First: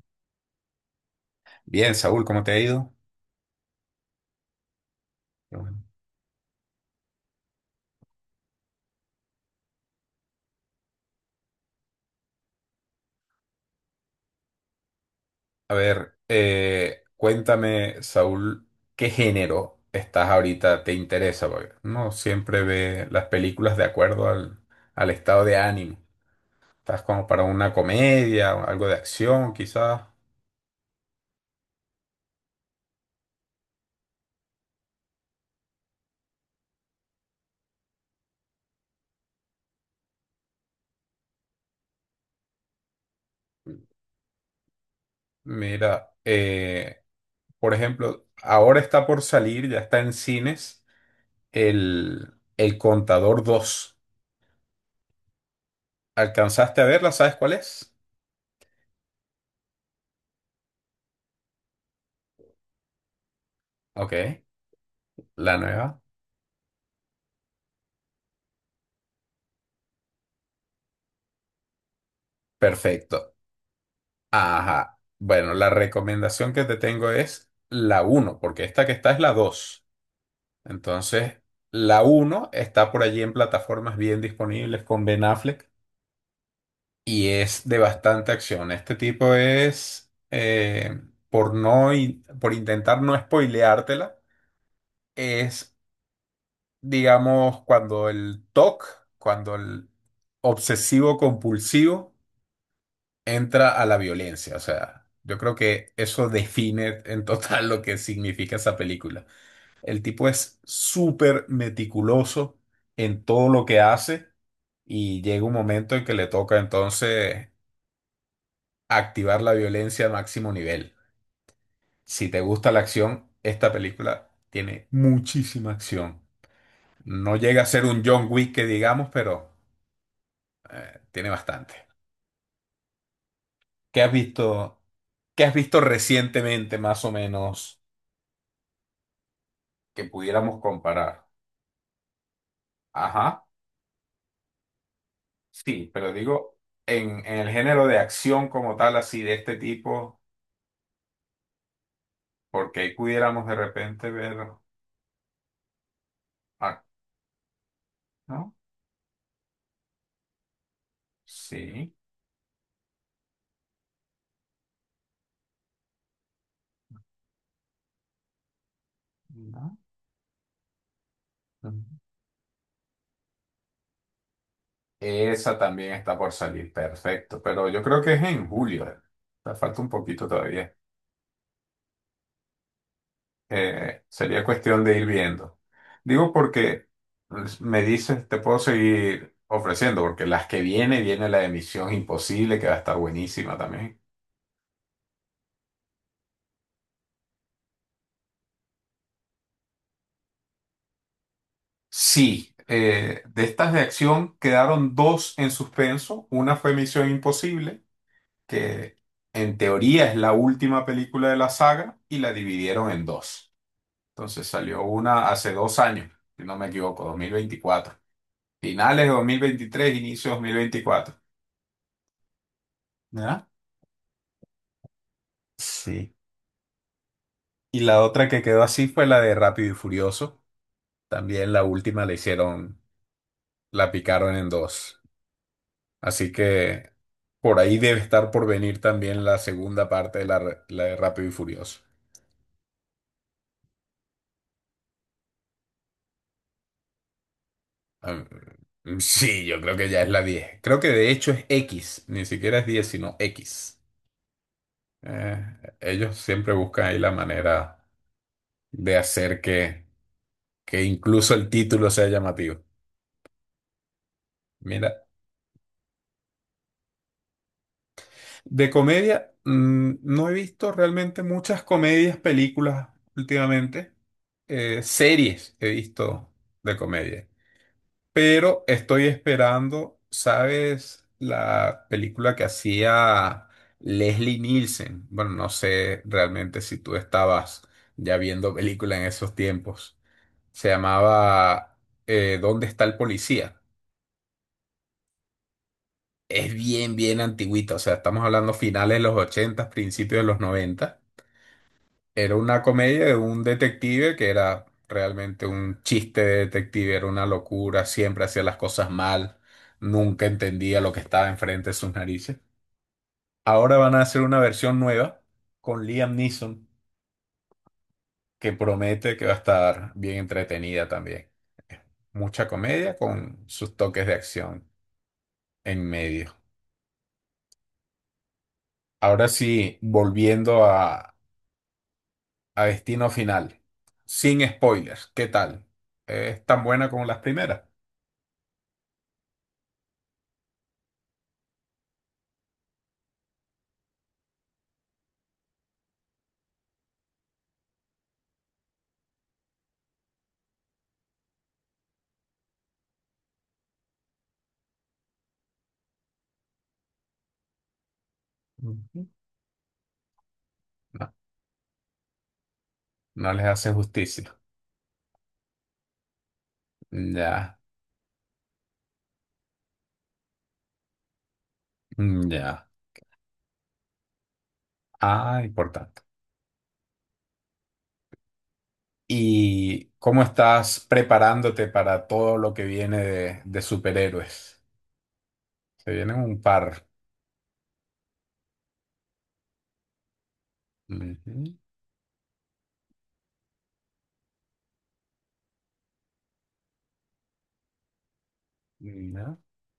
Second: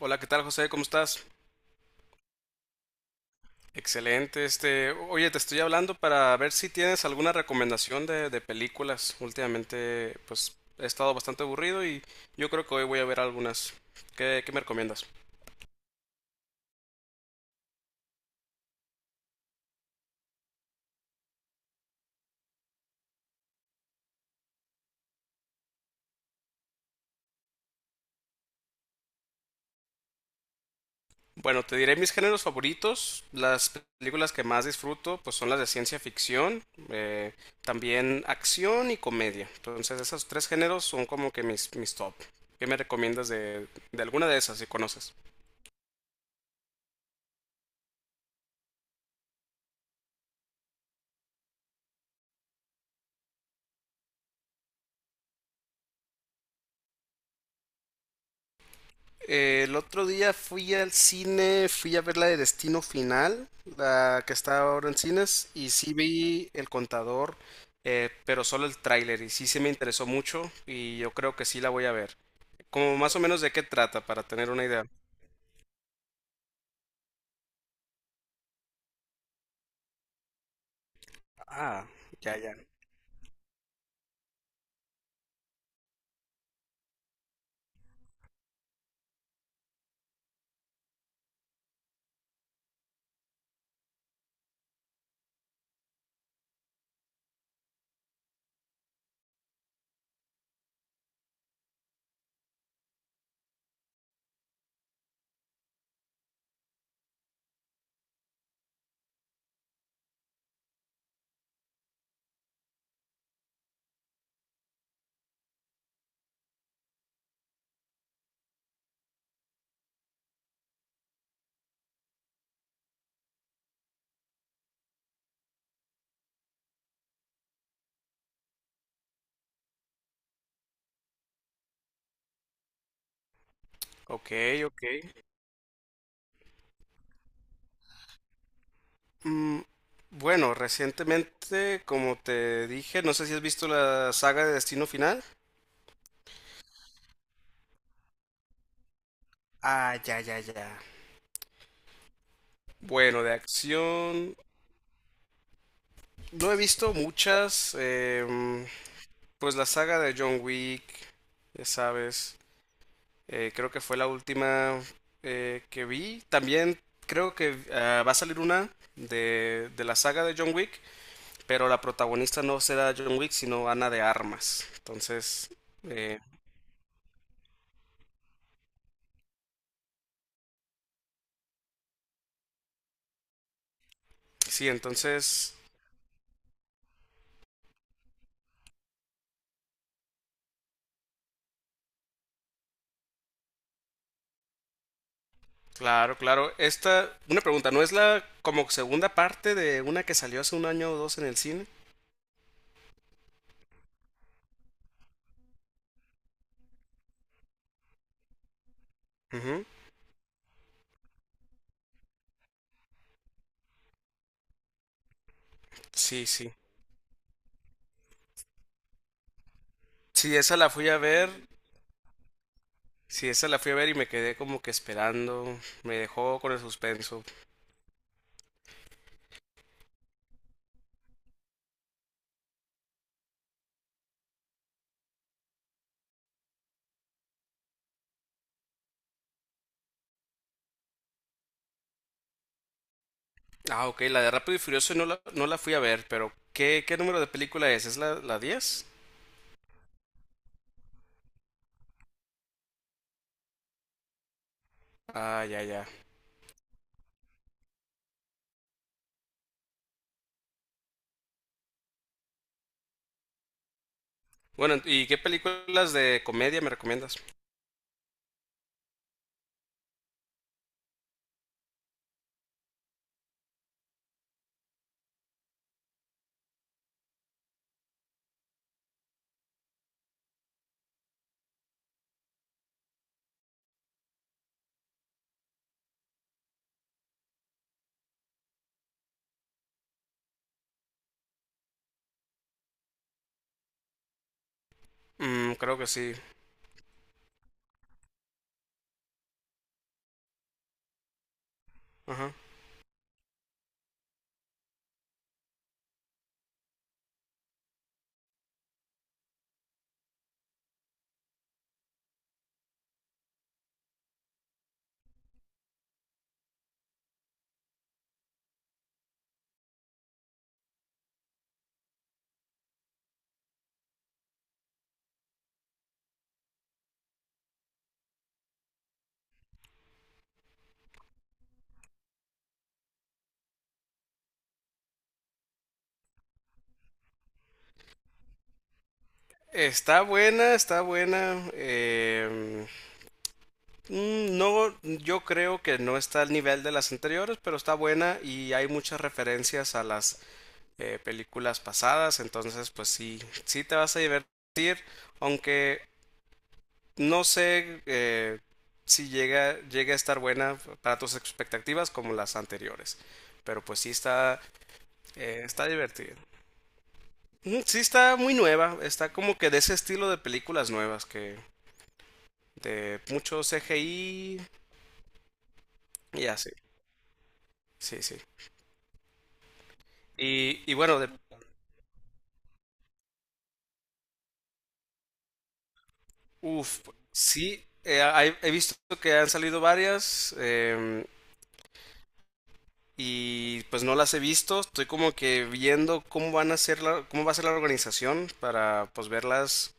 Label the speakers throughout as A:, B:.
A: Hola, ¿qué tal, José? ¿Cómo estás?
B: Bien, Saúl, ¿cómo te ha ido?
A: Excelente. Este, oye, te
B: Qué
A: estoy
B: bueno.
A: hablando para ver si tienes alguna recomendación de películas. Últimamente, pues he estado bastante aburrido, y yo creo que hoy voy a ver algunas. ¿Qué me recomiendas?
B: A ver, cuéntame, Saúl, ¿qué género estás ahorita? ¿Te interesa? Porque no siempre ve las películas de acuerdo al estado de ánimo. ¿Estás como para una comedia, o algo de acción, quizás?
A: Bueno, te diré mis géneros favoritos. Las películas que más disfruto, pues son las de ciencia ficción, eh, también acción y comedia. Entonces, esos tres géneros son como que mis, mis top. ¿Qué me recomiendas de alguna de esas, si conoces?
B: Mira, por ejemplo, ahora está por salir, ya está en cines, El Contador 2. ¿Alcanzaste a verla? ¿Sabes cuál es?
A: El otro día fui al cine, fui a ver la de Destino Final,
B: Ok,
A: la que está ahora en cines,
B: la
A: y sí
B: nueva.
A: vi El Contador, pero solo el tráiler, y sí se me interesó mucho, y yo creo que sí la voy a ver. Como más o
B: Perfecto.
A: menos de qué trata, para tener una idea.
B: Ajá. Bueno, la recomendación que te tengo es la uno, porque esta que está es la 2. Entonces,
A: Ah,
B: la
A: ya,
B: uno
A: ya.
B: está por allí en plataformas bien disponibles con Ben Affleck y es de bastante acción. Este tipo es, por intentar no spoileártela, es, digamos, cuando el TOC, cuando el obsesivo compulsivo entra a la violencia. O sea, yo creo que eso define en total lo que significa esa película. El tipo es súper meticuloso en todo lo que hace y llega un momento en que le toca entonces activar la violencia a máximo nivel. Si te gusta la acción, esta película tiene muchísima acción. No llega a ser un John Wick que digamos, pero tiene bastante. ¿Qué has
A: Ok,
B: visto?
A: ok.
B: ¿Qué has visto recientemente, más o menos?
A: Mm,
B: Que
A: bueno,
B: pudiéramos comparar.
A: recientemente, como te dije, no sé si has
B: Ajá,
A: visto la saga de Destino Final.
B: sí, pero digo, en el género de acción como tal, así de este
A: Ah,
B: tipo,
A: ya, ya, ya.
B: porque ahí
A: Bueno, de
B: pudiéramos de repente
A: acción.
B: ver,
A: No he
B: ah,
A: visto muchas.
B: ¿no?
A: Pues la saga de John Wick, ya
B: Sí,
A: sabes. Creo que fue la última que vi. También creo que va a salir una de,
B: ¿no?
A: de la saga de John Wick, pero la
B: Ujú.
A: protagonista no será John Wick, sino Ana de Armas. Entonces,
B: Esa también está
A: eh,
B: por salir, perfecto, pero yo creo que es en julio. O sea, falta un poquito todavía. Sería
A: sí,
B: cuestión de ir
A: entonces,
B: viendo. Digo porque pues, me dices, te puedo seguir ofreciendo, porque las que viene la de Misión Imposible, que va a estar buenísima también.
A: claro, claro. Esta, una pregunta, ¿no es la como segunda parte de una que salió hace un año o dos en el cine?
B: Sí, de estas de acción quedaron dos en suspenso. Una fue Misión Imposible, que en
A: Ujú.
B: teoría es la última película de la saga, y la dividieron en dos. Entonces salió una hace 2 años,
A: Sí,
B: si
A: sí.
B: no me equivoco, 2024. Finales de 2023, inicio de
A: Sí,
B: dos mil
A: esa la fui a
B: veinticuatro,
A: ver. Sí,
B: ¿Ya?
A: esa la fui a ver y me quedé como que esperando. Me
B: Sí.
A: dejó con el suspenso.
B: Y la otra que quedó así fue la de Rápido y Furioso. También la última la hicieron, la picaron en dos. Así que por ahí debe estar por venir también la segunda parte de la, la de Rápido y Furioso.
A: Ah, ok, la de Rápido y Furioso no la fui a ver, pero ¿qué número de película es? ¿Es
B: Ah,
A: la, la diez?
B: sí, yo creo que ya es la 10. Creo que de hecho es X, ni siquiera es 10, sino X.
A: Ah, ya, ya.
B: Ellos siempre buscan ahí la manera de hacer que incluso el título sea llamativo.
A: Bueno,
B: Mira,
A: ¿y qué películas de comedia me recomiendas?
B: de comedia, no he visto realmente muchas comedias, películas últimamente. Series he visto de comedia. Pero estoy esperando, ¿sabes? La película que hacía Leslie Nielsen. Bueno, no sé realmente si tú estabas ya viendo película en esos tiempos. Se llamaba ¿Dónde está el policía?
A: Mm, creo que sí.
B: Es bien, bien antigüita. O sea, estamos hablando finales de los 80, principios de los 90.
A: Ajá.
B: Era una comedia de un detective que era realmente un chiste de detective, era una locura, siempre hacía las cosas mal, nunca entendía lo que estaba enfrente de sus narices. Ahora van a hacer una versión nueva con Liam Neeson que promete que va a estar bien entretenida también. Mucha comedia con sus toques de acción en medio. Ahora sí, volviendo a Destino Final, sin spoilers, ¿qué tal? ¿Es tan buena como las primeras?
A: Está buena, está buena. No, yo creo que no está al nivel de las anteriores, pero está buena y hay muchas referencias a las películas pasadas. Entonces, pues sí, sí te vas a divertir, aunque no sé
B: Ujú.
A: si llega a estar buena para tus expectativas como las anteriores,
B: No les
A: pero
B: hace
A: pues sí
B: justicia.
A: está, está divertida.
B: Ya,
A: Ujú. Sí, está muy nueva, está como que de ese estilo de películas nuevas que
B: ya.
A: de mucho CGI
B: Ah, importante.
A: y así, sí, sí.
B: ¿Y cómo
A: Y
B: estás
A: bueno, de,
B: preparándote para todo lo que viene de superhéroes? Se vienen un par.
A: uf, sí, he visto que han salido varias,
B: Ujú,
A: y pues no las he visto. Estoy como que viendo cómo va a ser la organización para pues
B: ya.
A: verlas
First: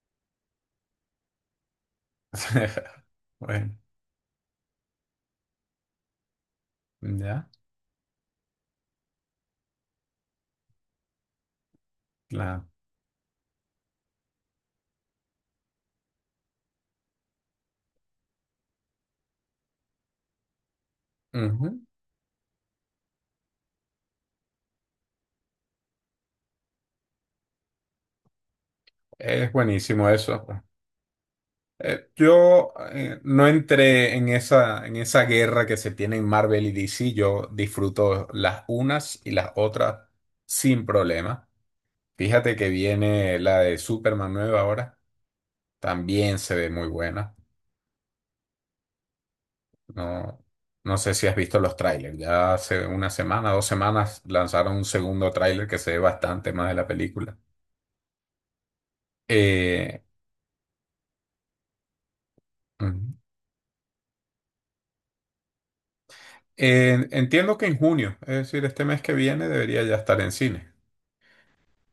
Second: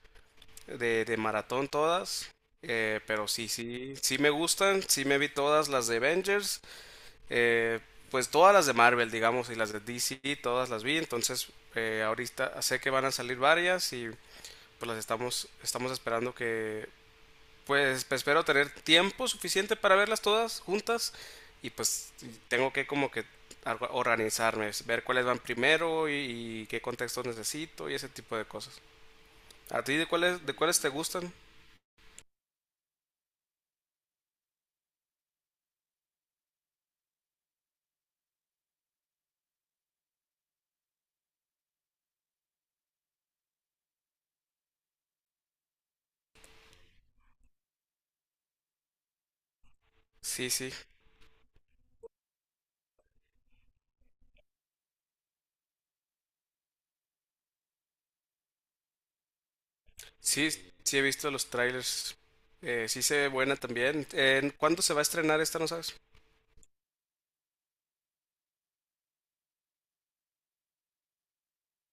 A: de maratón todas. Pero sí,
B: Bueno,
A: sí, sí me gustan, sí me vi todas las de Avengers,
B: ya,
A: eh, pues todas las de Marvel, digamos, y las de DC, todas las vi. Entonces, ahorita
B: claro.
A: sé que van a salir varias, y pues las estamos, estamos esperando que pues espero tener tiempo suficiente para verlas todas juntas. Y
B: Ujú.
A: pues tengo que como que organizarme, es ver cuáles van primero y qué contextos necesito y ese tipo de cosas.
B: Es
A: ¿A ti de
B: buenísimo
A: cuáles,
B: eso.
A: de cuáles te gustan?
B: Yo, no entré en esa guerra que se tiene en Marvel y DC. Yo disfruto las unas y las otras sin problema. Fíjate que viene la de Superman nueva ahora. También se ve muy buena. No,
A: Sí, sí.
B: no sé si has visto los trailers. Ya hace una semana, 2 semanas lanzaron un segundo tráiler que se ve bastante más de la película. Eh,
A: Sí, sí he visto los trailers. Sí
B: ujú.
A: se ve buena también. ¿Cuándo se va a estrenar esta, no sabes?
B: Entiendo que en junio, es decir, este mes que viene debería ya estar en cine.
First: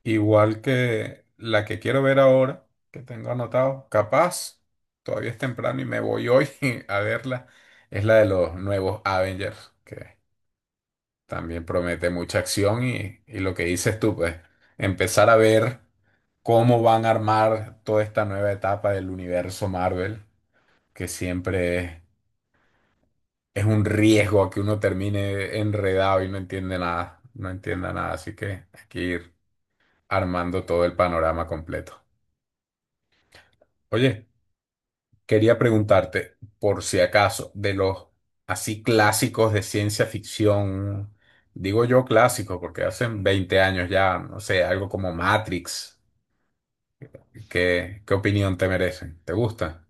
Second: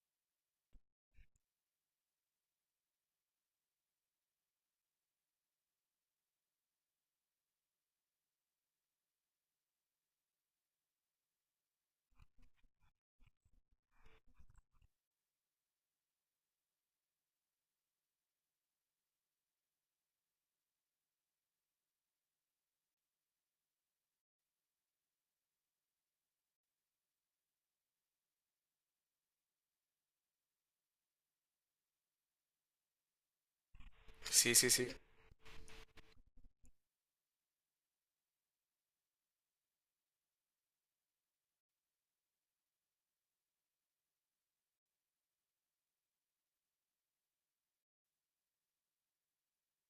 B: Igual que la que quiero ver ahora, que tengo anotado, capaz, todavía es temprano y me voy hoy a verla, es la de los nuevos Avengers, que también promete mucha acción y lo que dices tú, pues, empezar a ver cómo van a armar toda esta nueva etapa del universo Marvel, que siempre es un riesgo a que uno termine enredado y no entiende nada, no entienda nada, así que hay que ir armando todo el panorama completo. Oye.
A: Sí, sí, sí.
B: Quería preguntarte, por si acaso, de los así clásicos de ciencia ficción, digo yo clásicos porque hacen 20 años ya, no sé, algo como Matrix, ¿qué opinión te merecen? ¿Te gusta?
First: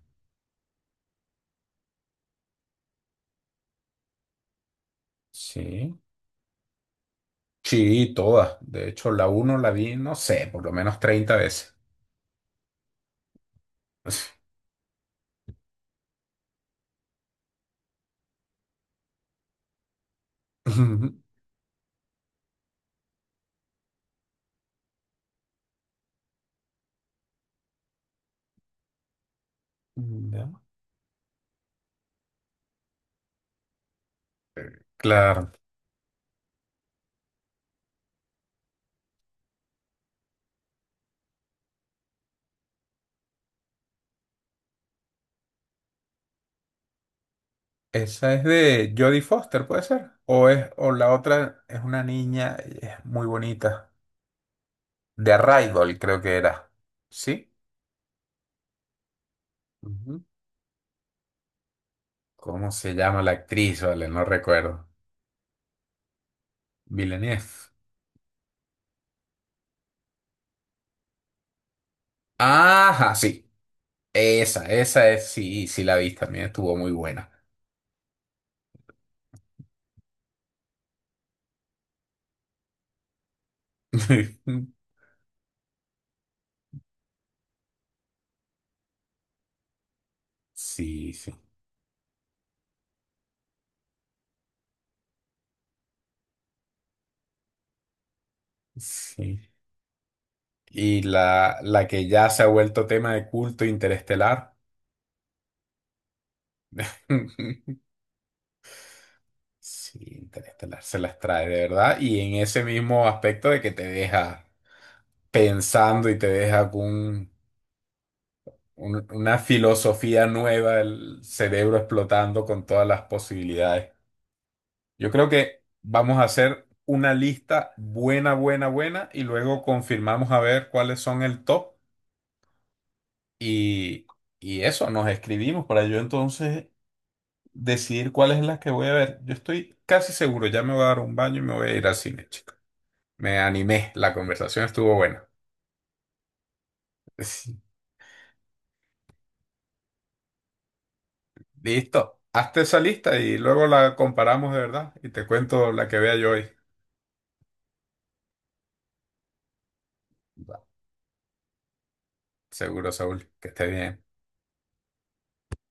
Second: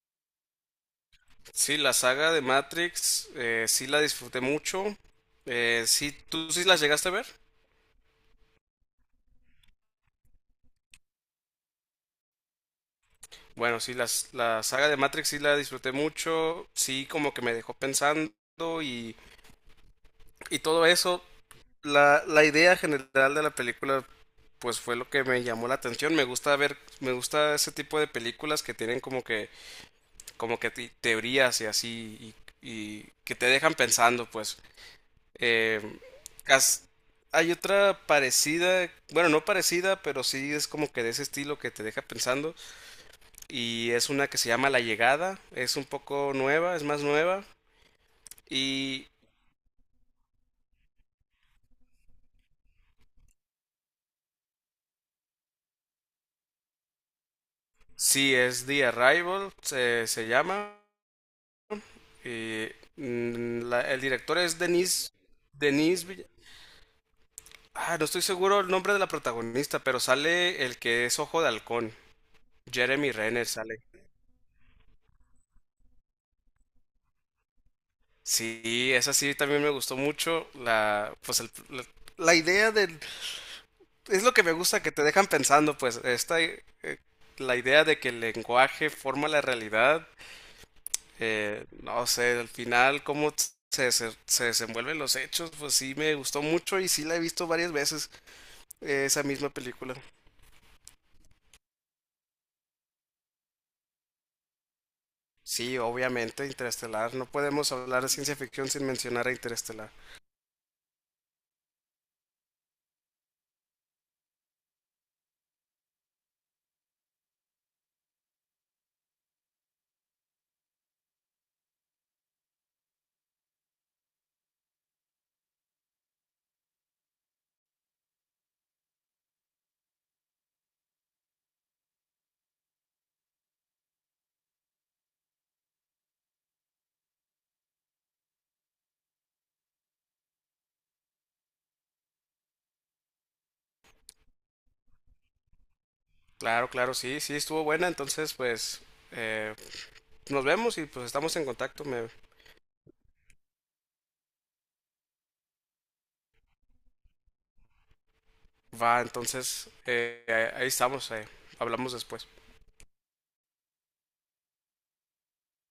A: Sí, la saga de Matrix, sí la disfruté mucho.
B: Sí.
A: Sí, ¿tú sí las llegaste a ver?
B: Sí, todas. De hecho, la uno la vi, no sé, por lo menos 30 veces.
A: Bueno, sí, las, la saga de Matrix sí la disfruté mucho, sí como que me dejó pensando y, y todo eso. La idea general de la película pues fue lo que me llamó la atención. Me gusta ver, me gusta ese tipo de películas que tienen
B: Ya.
A: como que teorías y así, y que te dejan pensando, pues.
B: Claro.
A: Eh, cas- Hay otra parecida, bueno, no parecida, pero sí es como que de ese estilo que te deja pensando, y es una que se llama La Llegada, es un poco nueva, es más nueva
B: Esa es de
A: y
B: Jodie Foster, ¿puede ser? O es, o la otra es una niña, es muy bonita. De Arrival, creo que era. ¿Sí?
A: sí, es The Arrival, se,
B: Ujú.
A: se llama. Y,
B: ¿Cómo se llama la
A: mm,
B: actriz?
A: el
B: Vale, no
A: director es
B: recuerdo.
A: Denis, Denis Vill-.
B: Villeneuve.
A: Ah, no estoy seguro el nombre de la protagonista, pero sale el que es Ojo de Halcón, Jeremy
B: Ajá, sí.
A: Renner sale.
B: Esa es, sí, sí la vi también, estuvo muy buena.
A: Sí, esa sí también me gustó mucho. Pues la, la idea del, es lo que me gusta, que te dejan pensando, pues esta, la idea de que el lenguaje forma la realidad.
B: Sí, sí,
A: No sé, al final cómo se desenvuelven los hechos, pues sí me gustó mucho y sí la he visto varias veces, esa
B: sí.
A: misma película.
B: Y la que ya se ha vuelto tema de culto interestelar.
A: Sí, obviamente, Interestelar. No podemos hablar de ciencia ficción sin mencionar a Interestelar.
B: Sí, Interestelar se las trae de verdad. Y en ese mismo aspecto de que te deja pensando y te deja con, una filosofía nueva, el cerebro explotando con todas las posibilidades. Yo creo que vamos a hacer una lista buena, buena, buena y luego confirmamos a ver cuáles son el top y, y eso, nos escribimos para yo entonces decidir cuáles es las que voy a ver. Yo estoy casi seguro, ya me voy a dar un baño y me voy a ir al cine, chico. Me animé, la conversación estuvo buena.
A: Claro, claro, sí, sí,
B: Sí.
A: estuvo buena. Entonces, pues, eh, nos vemos y pues estamos en contacto. Me
B: Listo, hazte esa lista y luego la comparamos de verdad y te cuento la que vea yo hoy.
A: va, entonces, ahí estamos. Hablamos después.
B: Seguro, Saúl, que esté bien.